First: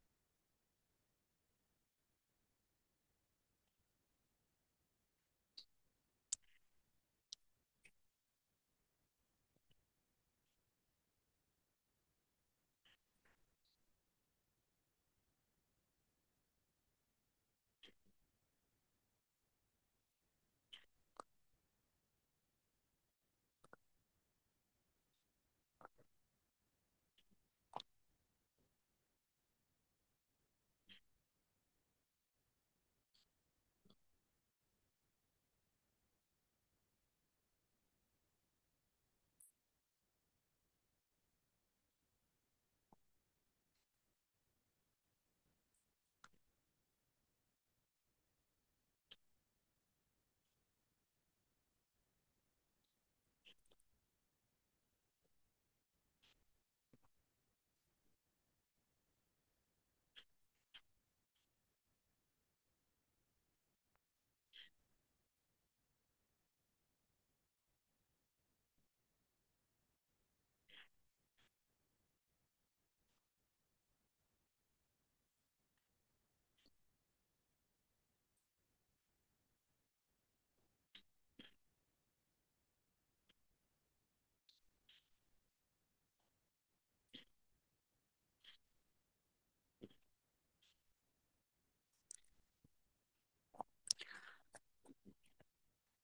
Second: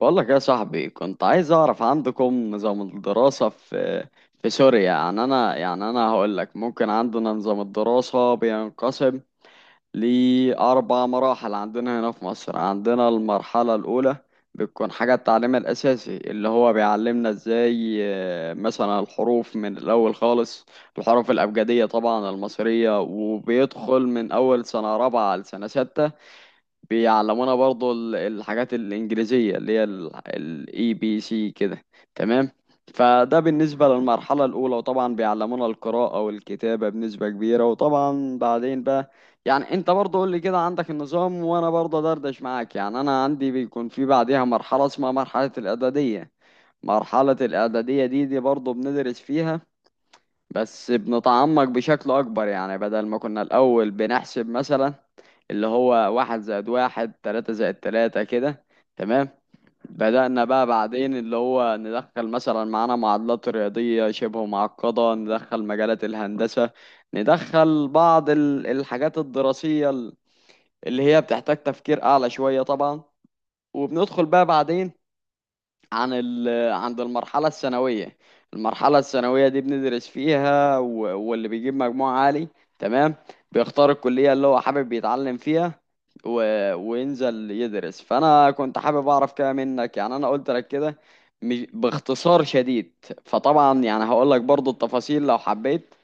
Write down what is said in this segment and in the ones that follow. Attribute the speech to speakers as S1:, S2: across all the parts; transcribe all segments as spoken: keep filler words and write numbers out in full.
S1: بقول لك يا صاحبي، كنت عايز اعرف عندكم نظام الدراسة في في سوريا. يعني انا، يعني انا هقول لك. ممكن عندنا نظام الدراسة بينقسم لأربع مراحل. عندنا هنا في مصر، عندنا المرحلة الأولى بتكون حاجة التعليم الأساسي اللي هو بيعلمنا ازاي، آه، مثلا الحروف من الأول خالص. الحروف الأبجدية طبعا المصرية، وبيدخل من أول سنة رابعة لسنة ستة. بيعلمونا برضو ال- الحاجات الإنجليزية اللي هي الاي بي سي كده. تمام. فده بالنسبة للمرحلة الأولى، وطبعا بيعلمونا القراءة والكتابة بنسبة كبيرة. وطبعا بعدين بقى يعني أنت برضو قول لي كده عندك النظام، وأنا برضو دردش معاك. يعني أنا عندي بيكون في بعدها مرحلة اسمها مرحلة الإعدادية. مرحلة الإعدادية دي دي برضو بندرس فيها، بس بنتعمق بشكل أكبر. يعني بدل ما كنا الأول بنحسب مثلا اللي هو واحد زائد واحد، تلاتة زائد تلاتة كده. تمام. بدأنا بقى بعدين اللي هو ندخل مثلا معانا معادلات رياضية شبه معقدة، ندخل مجالات الهندسة، ندخل بعض ال- الحاجات الدراسية ال- اللي هي بتحتاج تفكير أعلى شوية طبعا. وبندخل بقى بعدين عن ال عند المرحلة الثانوية. المرحلة الثانوية دي بندرس فيها، و- واللي بيجيب مجموع عالي تمام بيختار الكلية اللي هو حابب يتعلم فيها و... وينزل يدرس. فأنا كنت حابب أعرف كده منك. يعني أنا قلت لك كده مش- باختصار شديد. فطبعا يعني هقول لك برضو التفاصيل لو حبيت.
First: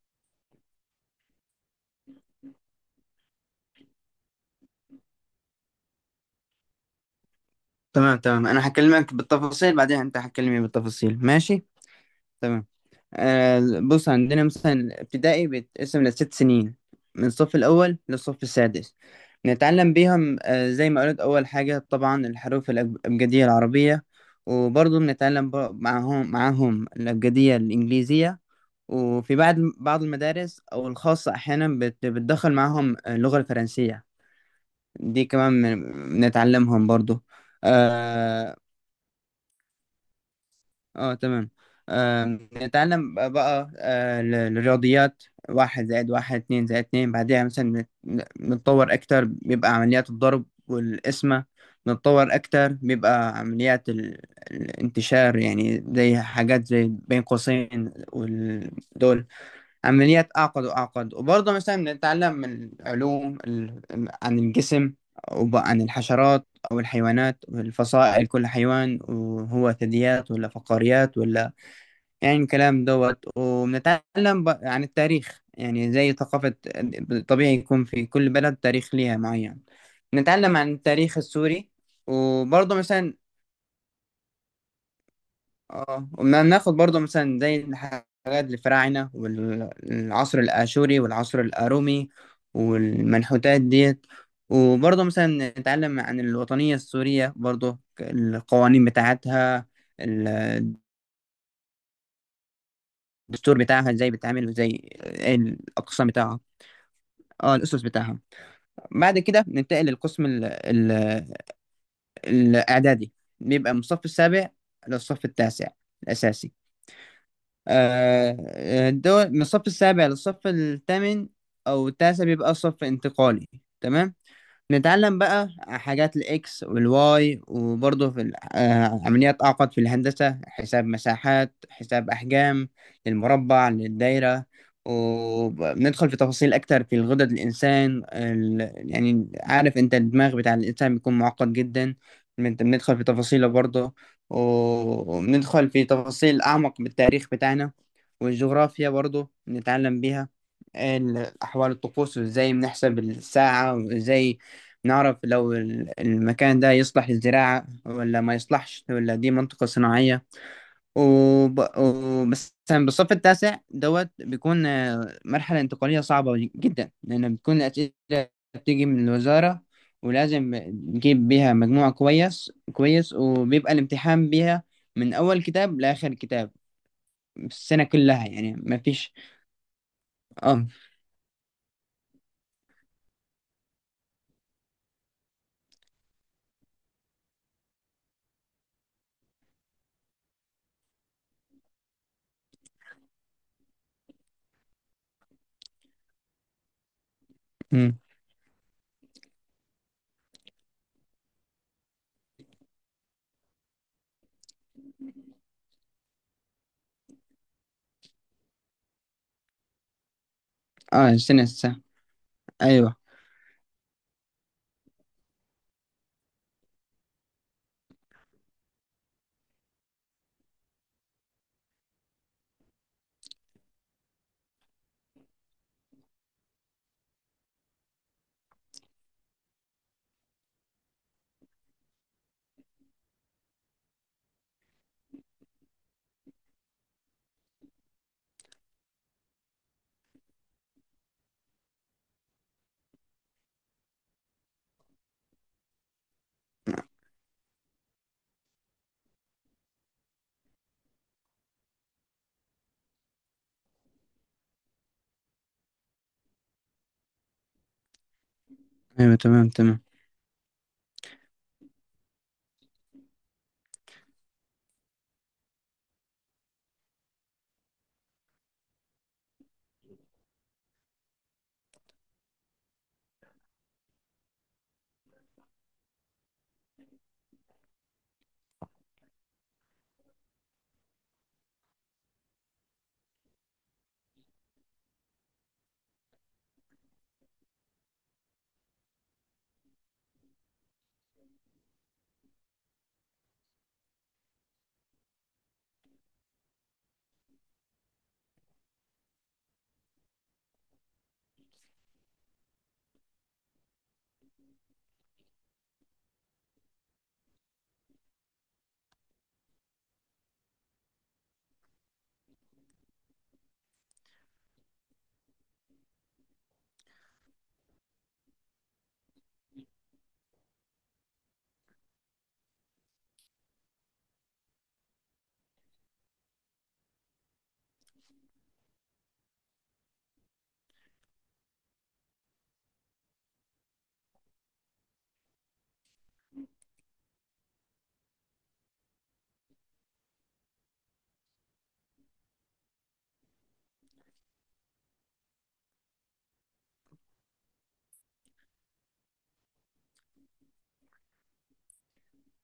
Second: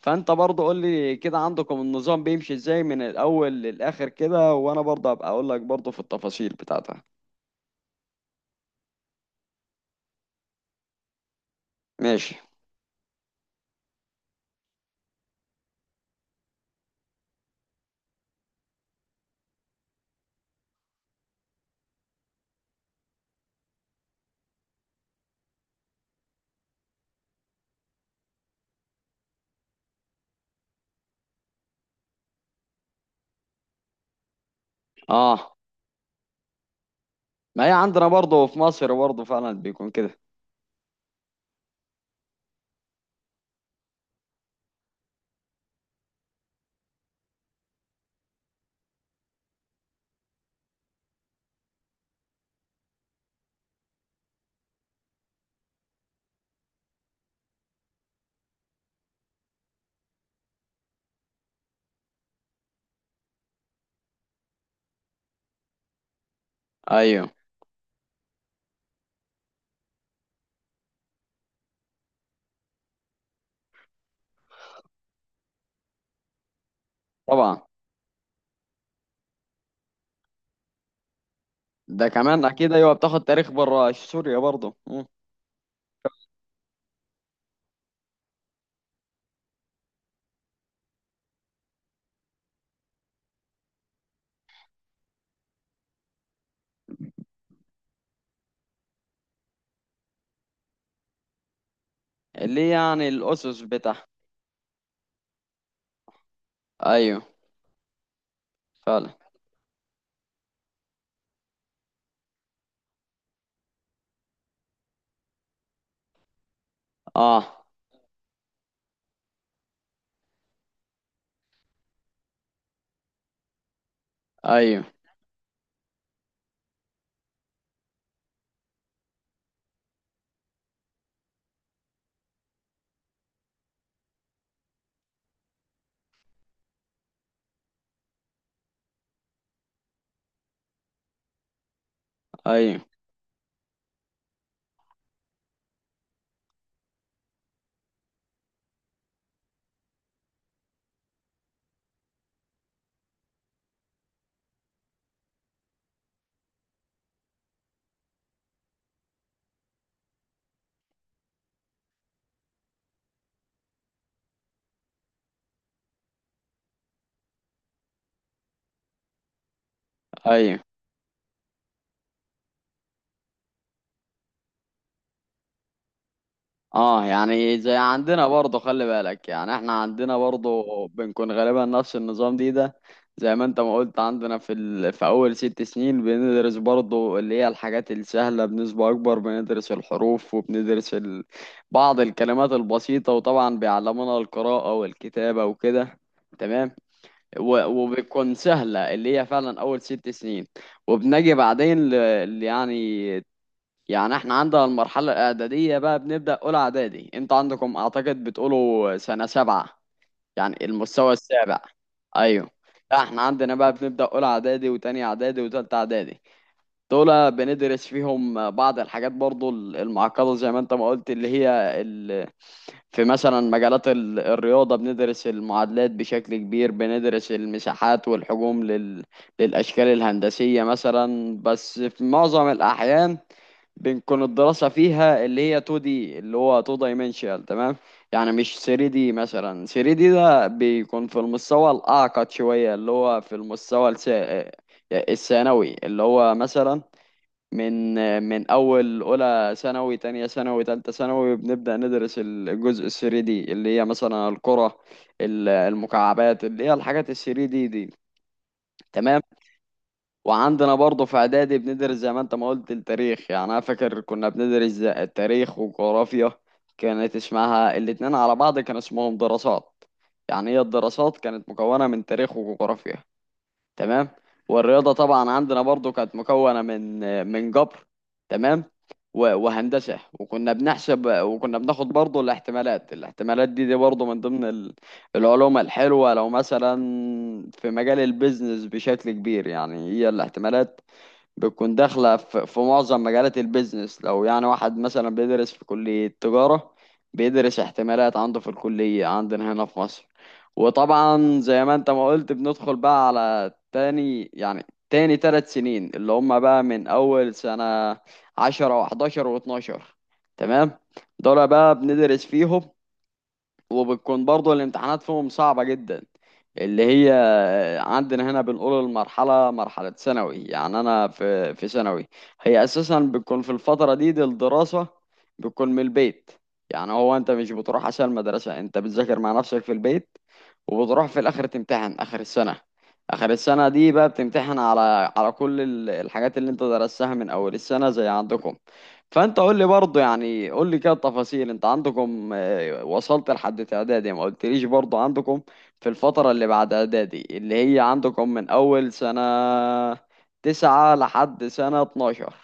S1: فأنت برضو قول لي كده عندكم النظام بيمشي إزاي من الأول للآخر كده، وأنا برضو هبقى أقول لك برضو في التفاصيل بتاعتها.
S2: تمام تمام، انا هكلمك بالتفاصيل بعدين، انت هتكلمني بالتفاصيل، ماشي.
S1: ماشي.
S2: تمام. آه. بص، عندنا مثلا ابتدائي بيتقسم لست سنين، من الصف الاول للصف السادس. نتعلم بيهم، آه زي ما قلت اول حاجه طبعا الحروف الأب- الابجديه العربيه، وبرضه بنتعلم ب- معاهم معاهم الابجديه الانجليزيه. وفي بعض بعض المدارس او الخاصه، احيانا بت- بتدخل معاهم اللغه الفرنسيه، دي
S1: اه،
S2: كمان بن- بنتعلمهم برضه.
S1: ما هي عندنا برضه
S2: آه،
S1: في مصر برضه فعلا بيكون كده.
S2: اه تمام. آم، نتعلم بقى آه، ال- الرياضيات. واحد زائد واحد، اتنين زائد اتنين، بعدها مثلا نت- نتطور أكتر بيبقى عمليات الضرب والقسمة. نتطور أكتر بيبقى عمليات ال- الانتشار، يعني زي حاجات زي بين قوسين ودول، عمليات أعقد وأعقد. وبرضه مثلا بنتعلم من العلوم ال- عن الجسم، وعن الحشرات، أو
S1: ايوه
S2: الحيوانات والفصائل، كل حيوان وهو ثدييات ولا فقاريات ولا يعني الكلام دوت. وبنتعلم ب- عن التاريخ، يعني زي ثقافة. طبيعي
S1: طبعا.
S2: يكون في كل بلد تاريخ ليها معين. نتعلم عن التاريخ السوري.
S1: ده كمان اكيد.
S2: وبرضه
S1: ايوه،
S2: مثلا
S1: بتاخد تاريخ بره سوريا برضه. مم.
S2: اه، وما ناخد برضه مثلا زي الحاجات الفراعنة والعصر الآشوري والعصر الأرومي والمنحوتات ديت. وبرضه مثلا نتعلم عن الوطنية السورية، برضه القوانين بتاعتها، الدستور،
S1: اللي هي يعني الاسس
S2: بتاعها
S1: بتاعها.
S2: ازاي بتتعمل، وازاي ايه الأقسام بتاعها.
S1: ايوه.
S2: اه الأسس بتاعها.
S1: فعلا.
S2: بعد كده ننتقل للقسم ال ال الإعدادي، بيبقى من الصف السابع للصف التاسع الأساسي.
S1: اه،
S2: آه، الدول من الصف السابع للصف الثامن، أو التاسع بيبقى صف انتقالي. تمام.
S1: ايوه.
S2: نتعلم بقى حاجات الاكس والواي، وبرضه في ال- آه، عمليات اعقد في الهندسة، حساب مساحات، حساب احجام، للمربع، للدايرة. وبندخل في تفاصيل اكتر في الغدد الانسان ال... يعني عارف انت الدماغ بتاع الانسان بيكون معقد جدا. بنت-
S1: ايوه.
S2: بندخل في تفاصيله برضه. وبندخل في تفاصيل اعمق بالتاريخ بتاعنا، والجغرافيا برضه بنتعلم بيها، ال- احوال الطقوس، وازاي بنحسب الساعة، وازاي نعرف لو ال- المكان ده يصلح للزراعة ولا ما يصلحش، ولا دي منطقة صناعية. وب... وبس مثلا بالصف التاسع دوت بيكون آه، مرحلة انتقالية صعبة جدا، لأن بتكون الأسئلة بتيجي من الوزارة، ولازم
S1: ايوه.
S2: نجيب بيها مجموع كويس كويس، وبيبقى الامتحان بيها من أول كتاب لآخر كتاب،
S1: اه، يعني زي
S2: السنة كلها
S1: عندنا
S2: يعني،
S1: برضه.
S2: ما
S1: خلي
S2: فيش.
S1: بالك يعني احنا عندنا برضه
S2: اه.
S1: بنكون غالبا نفس النظام دي ده. زي ما انت ما قلت عندنا في ال... في اول ست سنين بندرس برضه اللي هي الحاجات السهلة بنسبة اكبر. بندرس الحروف وبندرس ال... بعض الكلمات البسيطة، وطبعا بيعلمونا القراءة والكتابة وكده. تمام. و...
S2: مم.
S1: وبتكون سهلة اللي هي فعلا اول ست سنين. وبنجي بعدين ل... يعني، يعني احنا عندنا المرحلة الإعدادية بقى بنبدأ أولى إعدادي. انت عندكم أعتقد بتقولوا سنة سبعة، يعني
S2: اه،
S1: المستوى
S2: السنة
S1: السابع.
S2: السنة.
S1: أيوه.
S2: أيوه.
S1: لا، احنا عندنا بقى بنبدأ أولى إعدادي وتانية إعدادي وتالتة إعدادي. دول بندرس فيهم بعض الحاجات برضو المعقدة، زي ما انت ما قلت اللي هي ال... في مثلا مجالات ال- الرياضة بندرس المعادلات بشكل كبير، بندرس المساحات والحجوم لل... للأشكال الهندسية مثلا. بس في معظم الأحيان بنكون الدراسة فيها اللي هي تو دي، اللي هو تو dimensional. تمام. يعني مش ثري دي مثلا. ثري دي ده بيكون في المستوى الأعقد شوية، اللي هو في المستوى الس- الثانوي. اللي هو مثلا من من اول اولى ثانوي، تانية ثانوي، تالتة ثانوي بنبدأ ندرس الجزء ال ثري دي، اللي هي مثلا الكرة، ال- المكعبات، اللي هي الحاجات ال تلاتة دي دي.
S2: أيوه
S1: تمام.
S2: تمام تمام.
S1: وعندنا برضه في اعدادي بندرس زي ما انت ما قلت التاريخ. يعني انا فاكر كنا بندرس زي- التاريخ وجغرافيا، كانت اسمها الاتنين على بعض كان اسمهم دراسات. يعني هي الدراسات كانت مكونة من تاريخ وجغرافيا. تمام. والرياضة طبعا عندنا برضو كانت مكونة من من جبر، تمام، و- وهندسة. وكنا بنحسب وكنا بناخد برضو الاحتمالات. الاحتمالات دي دي برضو من ضمن ال- العلوم الحلوة. لو مثلا في مجال البيزنس بشكل كبير، يعني هي الاحتمالات بتكون داخلة في في معظم مجالات البيزنس. لو يعني واحد مثلا بيدرس في كلية تجارة، بيدرس احتمالات عنده في الكلية عندنا هنا في مصر. وطبعا زي ما انت ما قلت بندخل بقى على تاني، يعني تاني تلات سنين اللي هما بقى من أول سنة عشرة وحداشر واتناشر. تمام. دول بقى بندرس فيهم، وبتكون برضه الامتحانات فيهم صعبة جدا. اللي هي عندنا هنا بنقول المرحلة مرحلة ثانوي. يعني أنا في في ثانوي، هي أساسا بتكون في الفترة دي, دي. الدراسة بتكون من البيت، يعني هو أنت مش بتروح عشان المدرسة، أنت بتذاكر مع نفسك في البيت. وبتروح في الآخر تمتحن آخر السنة. آخر السنة دي بقى بتمتحن على على كل ال- الحاجات اللي أنت درستها من أول السنة زي عندكم. فأنت قول لي برضه، يعني قول لي كده التفاصيل أنت عندكم. ايوه وصلت لحد اعدادي ما قلتليش برضو عندكم في الفترة اللي بعد اعدادي، اللي هي عندكم من اول سنة تسعة لحد سنة اتناشر.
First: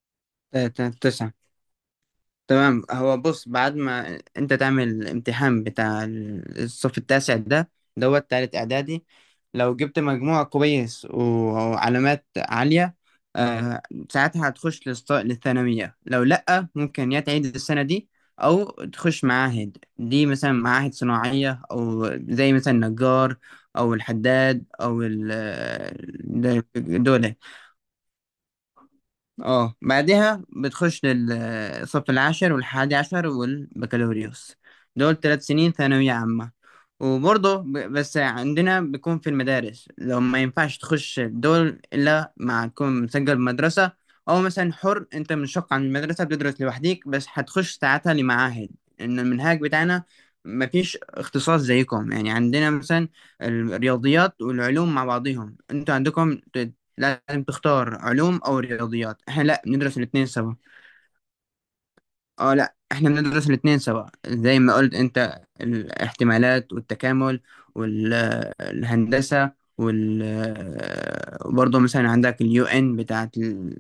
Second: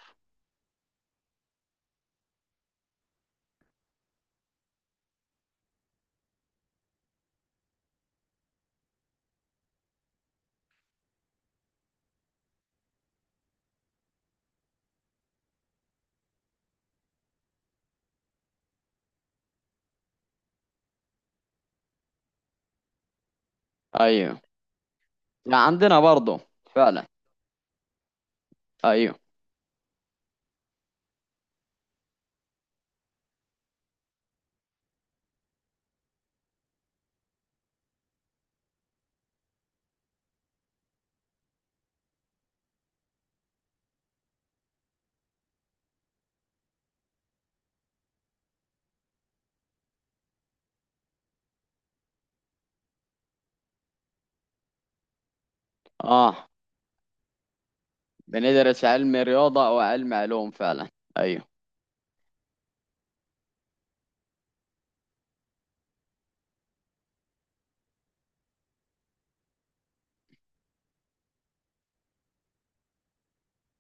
S2: ت- ت- تسعة. تمام، هو بص، بعد ما انت تعمل الامتحان بتاع ال- الصف التاسع ده، دوت تالت اعدادي، لو جبت مجموع كويس و- وعلامات عالية، آه ساعتها هتخش للص- للثانوية. لو لأ، ممكن يا تعيد السنة دي، أو تخش معاهد، دي مثلا معاهد صناعية أو زي مثلا نجار أو
S1: ايوه.
S2: الحداد أو ال-
S1: لا، عندنا برضو فعلا.
S2: دول.
S1: ايوه.
S2: اه، بعدها بتخش للصف العاشر والحادي عشر والبكالوريوس، دول ثلاث سنين ثانوية عامة. وبرضه ب- بس عندنا بيكون في المدارس، لو ما ينفعش تخش دول إلا ما تكون مسجل بمدرسة، أو مثلا حر، أنت منشق عن المدرسة بتدرس لوحديك، بس هتخش ساعتها لمعاهد. إن المنهج بتاعنا مفيش اختصاص زيكم، يعني عندنا مثلا الرياضيات والعلوم مع بعضهم، انتوا عندكم
S1: اه
S2: لازم تختار علوم او
S1: بندرس علم
S2: رياضيات. احنا لا،
S1: رياضة او
S2: بندرس
S1: علم
S2: الاثنين
S1: علوم
S2: سوا.
S1: فعلا. ايوه.
S2: اه لا، احنا بندرس الاثنين سوا، زي ما قلت انت، الاحتمالات والتكامل والهندسة وال برضه مثلا عندك اليو ان بتاعت ال...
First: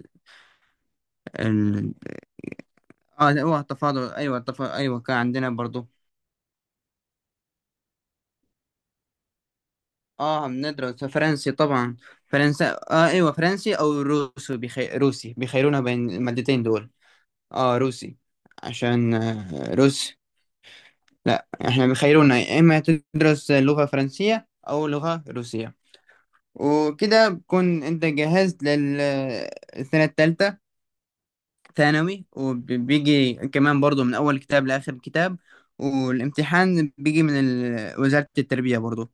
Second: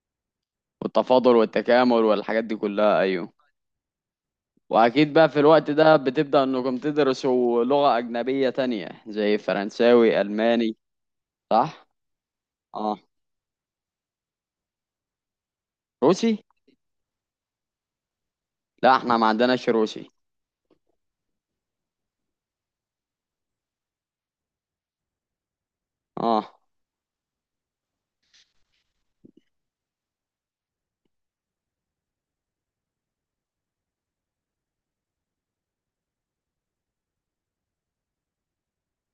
S1: والتفاضل والتكامل
S2: ال...
S1: والحاجات دي كلها،
S2: اه
S1: ايوه.
S2: لا، هو التفاضل ايوه، التفاضل ايوه
S1: واكيد
S2: كان
S1: بقى في
S2: عندنا
S1: الوقت
S2: برضه.
S1: ده بتبدأ انكم تدرسوا لغة اجنبية تانية زي فرنساوي،
S2: اه
S1: الماني.
S2: بندرس فرنسي
S1: صح.
S2: طبعا. فرنسا
S1: اه،
S2: اه ايوه، فرنسي او روسي، بيخي... روسي بيخيرونا بين
S1: روسي.
S2: المادتين دول. اه روسي،
S1: لا
S2: عشان
S1: احنا ما عندناش
S2: آه،
S1: روسي.
S2: روسي. لا، احنا بيخيرونا يا اما تدرس لغة فرنسية او لغة روسية.
S1: اه،
S2: وكده بكون انت جهزت للسنة التالتة ثانوي. وبيجي كمان برضو من اول كتاب لاخر كتاب، والامتحان بيجي من ال- وزارة التربية برضو.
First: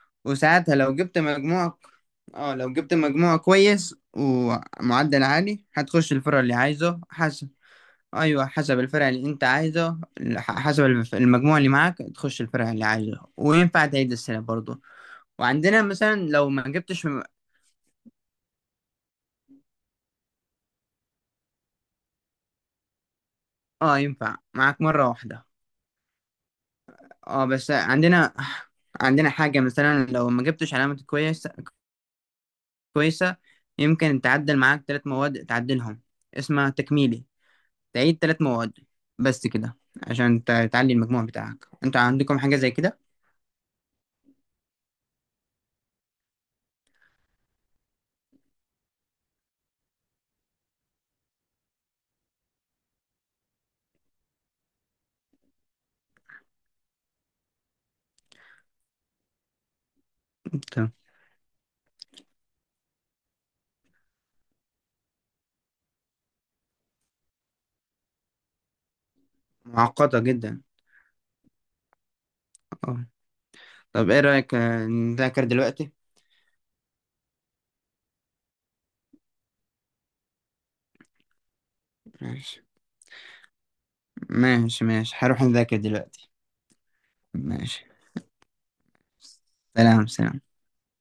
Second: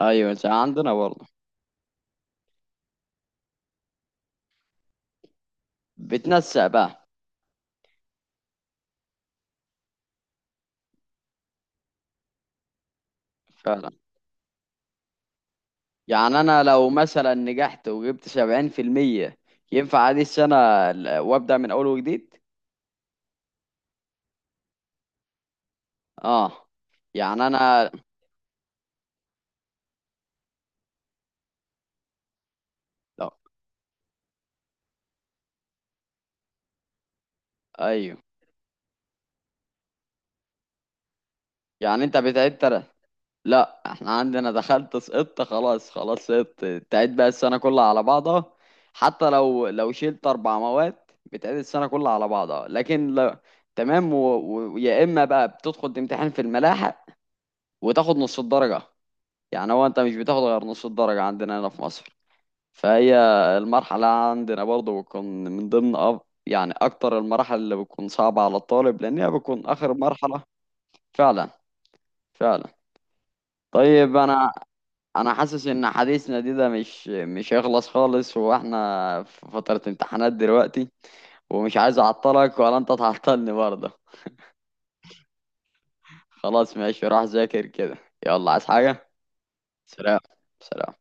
S1: ايوه زي
S2: وساعتها
S1: عندنا
S2: لو جبت
S1: برضه.
S2: مجموع، اه لو جبت مجموع كويس ومعدل عالي هتخش الفرع اللي
S1: بتنسق
S2: عايزه.
S1: بقى.
S2: ايوه حسب الفرع اللي انت عايزه، ح- حسب الف- المجموع اللي معاك تخش الفرع اللي عايزه، وينفع
S1: فعلا.
S2: تعيد السنه برضه. وعندنا مثلا
S1: يعني
S2: لو
S1: انا
S2: ما
S1: لو
S2: جبتش م-
S1: مثلا نجحت وجبت سبعين في المية ينفع عادي السنة ال- وابدأ من اول وجديد.
S2: اه ينفع معاك مره واحده.
S1: اه
S2: اه
S1: يعني
S2: بس
S1: انا.
S2: عندنا، عندنا حاجه مثلا لو ما جبتش علامه كويسه
S1: لا.
S2: كويسه، يمكن تعدل معاك ثلاث مواد تعدلهم، اسمها تكميلي.
S1: ايوه.
S2: تعيد ثلاث مواد، بس كده، عشان ت- تعلي المجموع بتاعك. انتوا
S1: يعني انت
S2: عندكم حاجه
S1: بتعيد
S2: زي
S1: ترى؟
S2: كده؟
S1: لا احنا عندنا دخلت سقطت. خلاص خلاص سقطت، تعيد بقى السنة كلها على بعضها. حتى لو لو شلت اربع مواد بتعيد السنة كلها على بعضها، لكن لا. تمام. ويا اما بقى بتدخل تمتحن في الملاحق وتاخد نص الدرجة. يعني هو انت مش بتاخد غير نص
S2: تمام.
S1: الدرجة عندنا هنا في مصر. فهي المرحلة عندنا برضه بتكون من ضمن أب... يعني أكتر المراحل اللي بتكون صعبة على الطالب، لأن هي بتكون آخر
S2: معقده
S1: مرحلة.
S2: جدا.
S1: فعلا. فعلا.
S2: اه. طب
S1: طيب
S2: ايه
S1: أنا،
S2: رايك آه،
S1: أنا
S2: نذاكر
S1: حاسس إن
S2: دلوقتي؟
S1: حديثنا دي ده مش مش هيخلص خالص، وإحنا في فترة امتحانات دلوقتي، ومش عايز أعطلك
S2: ماشي.
S1: ولا أنت تعطلني برضه.
S2: ماشي ماشي، هروح أذاكر دلوقتي.
S1: خلاص ماشي، روح ذاكر
S2: ماشي.
S1: كده. يلا، عايز حاجة؟
S2: سلام
S1: سلام.
S2: سلام.
S1: سلام.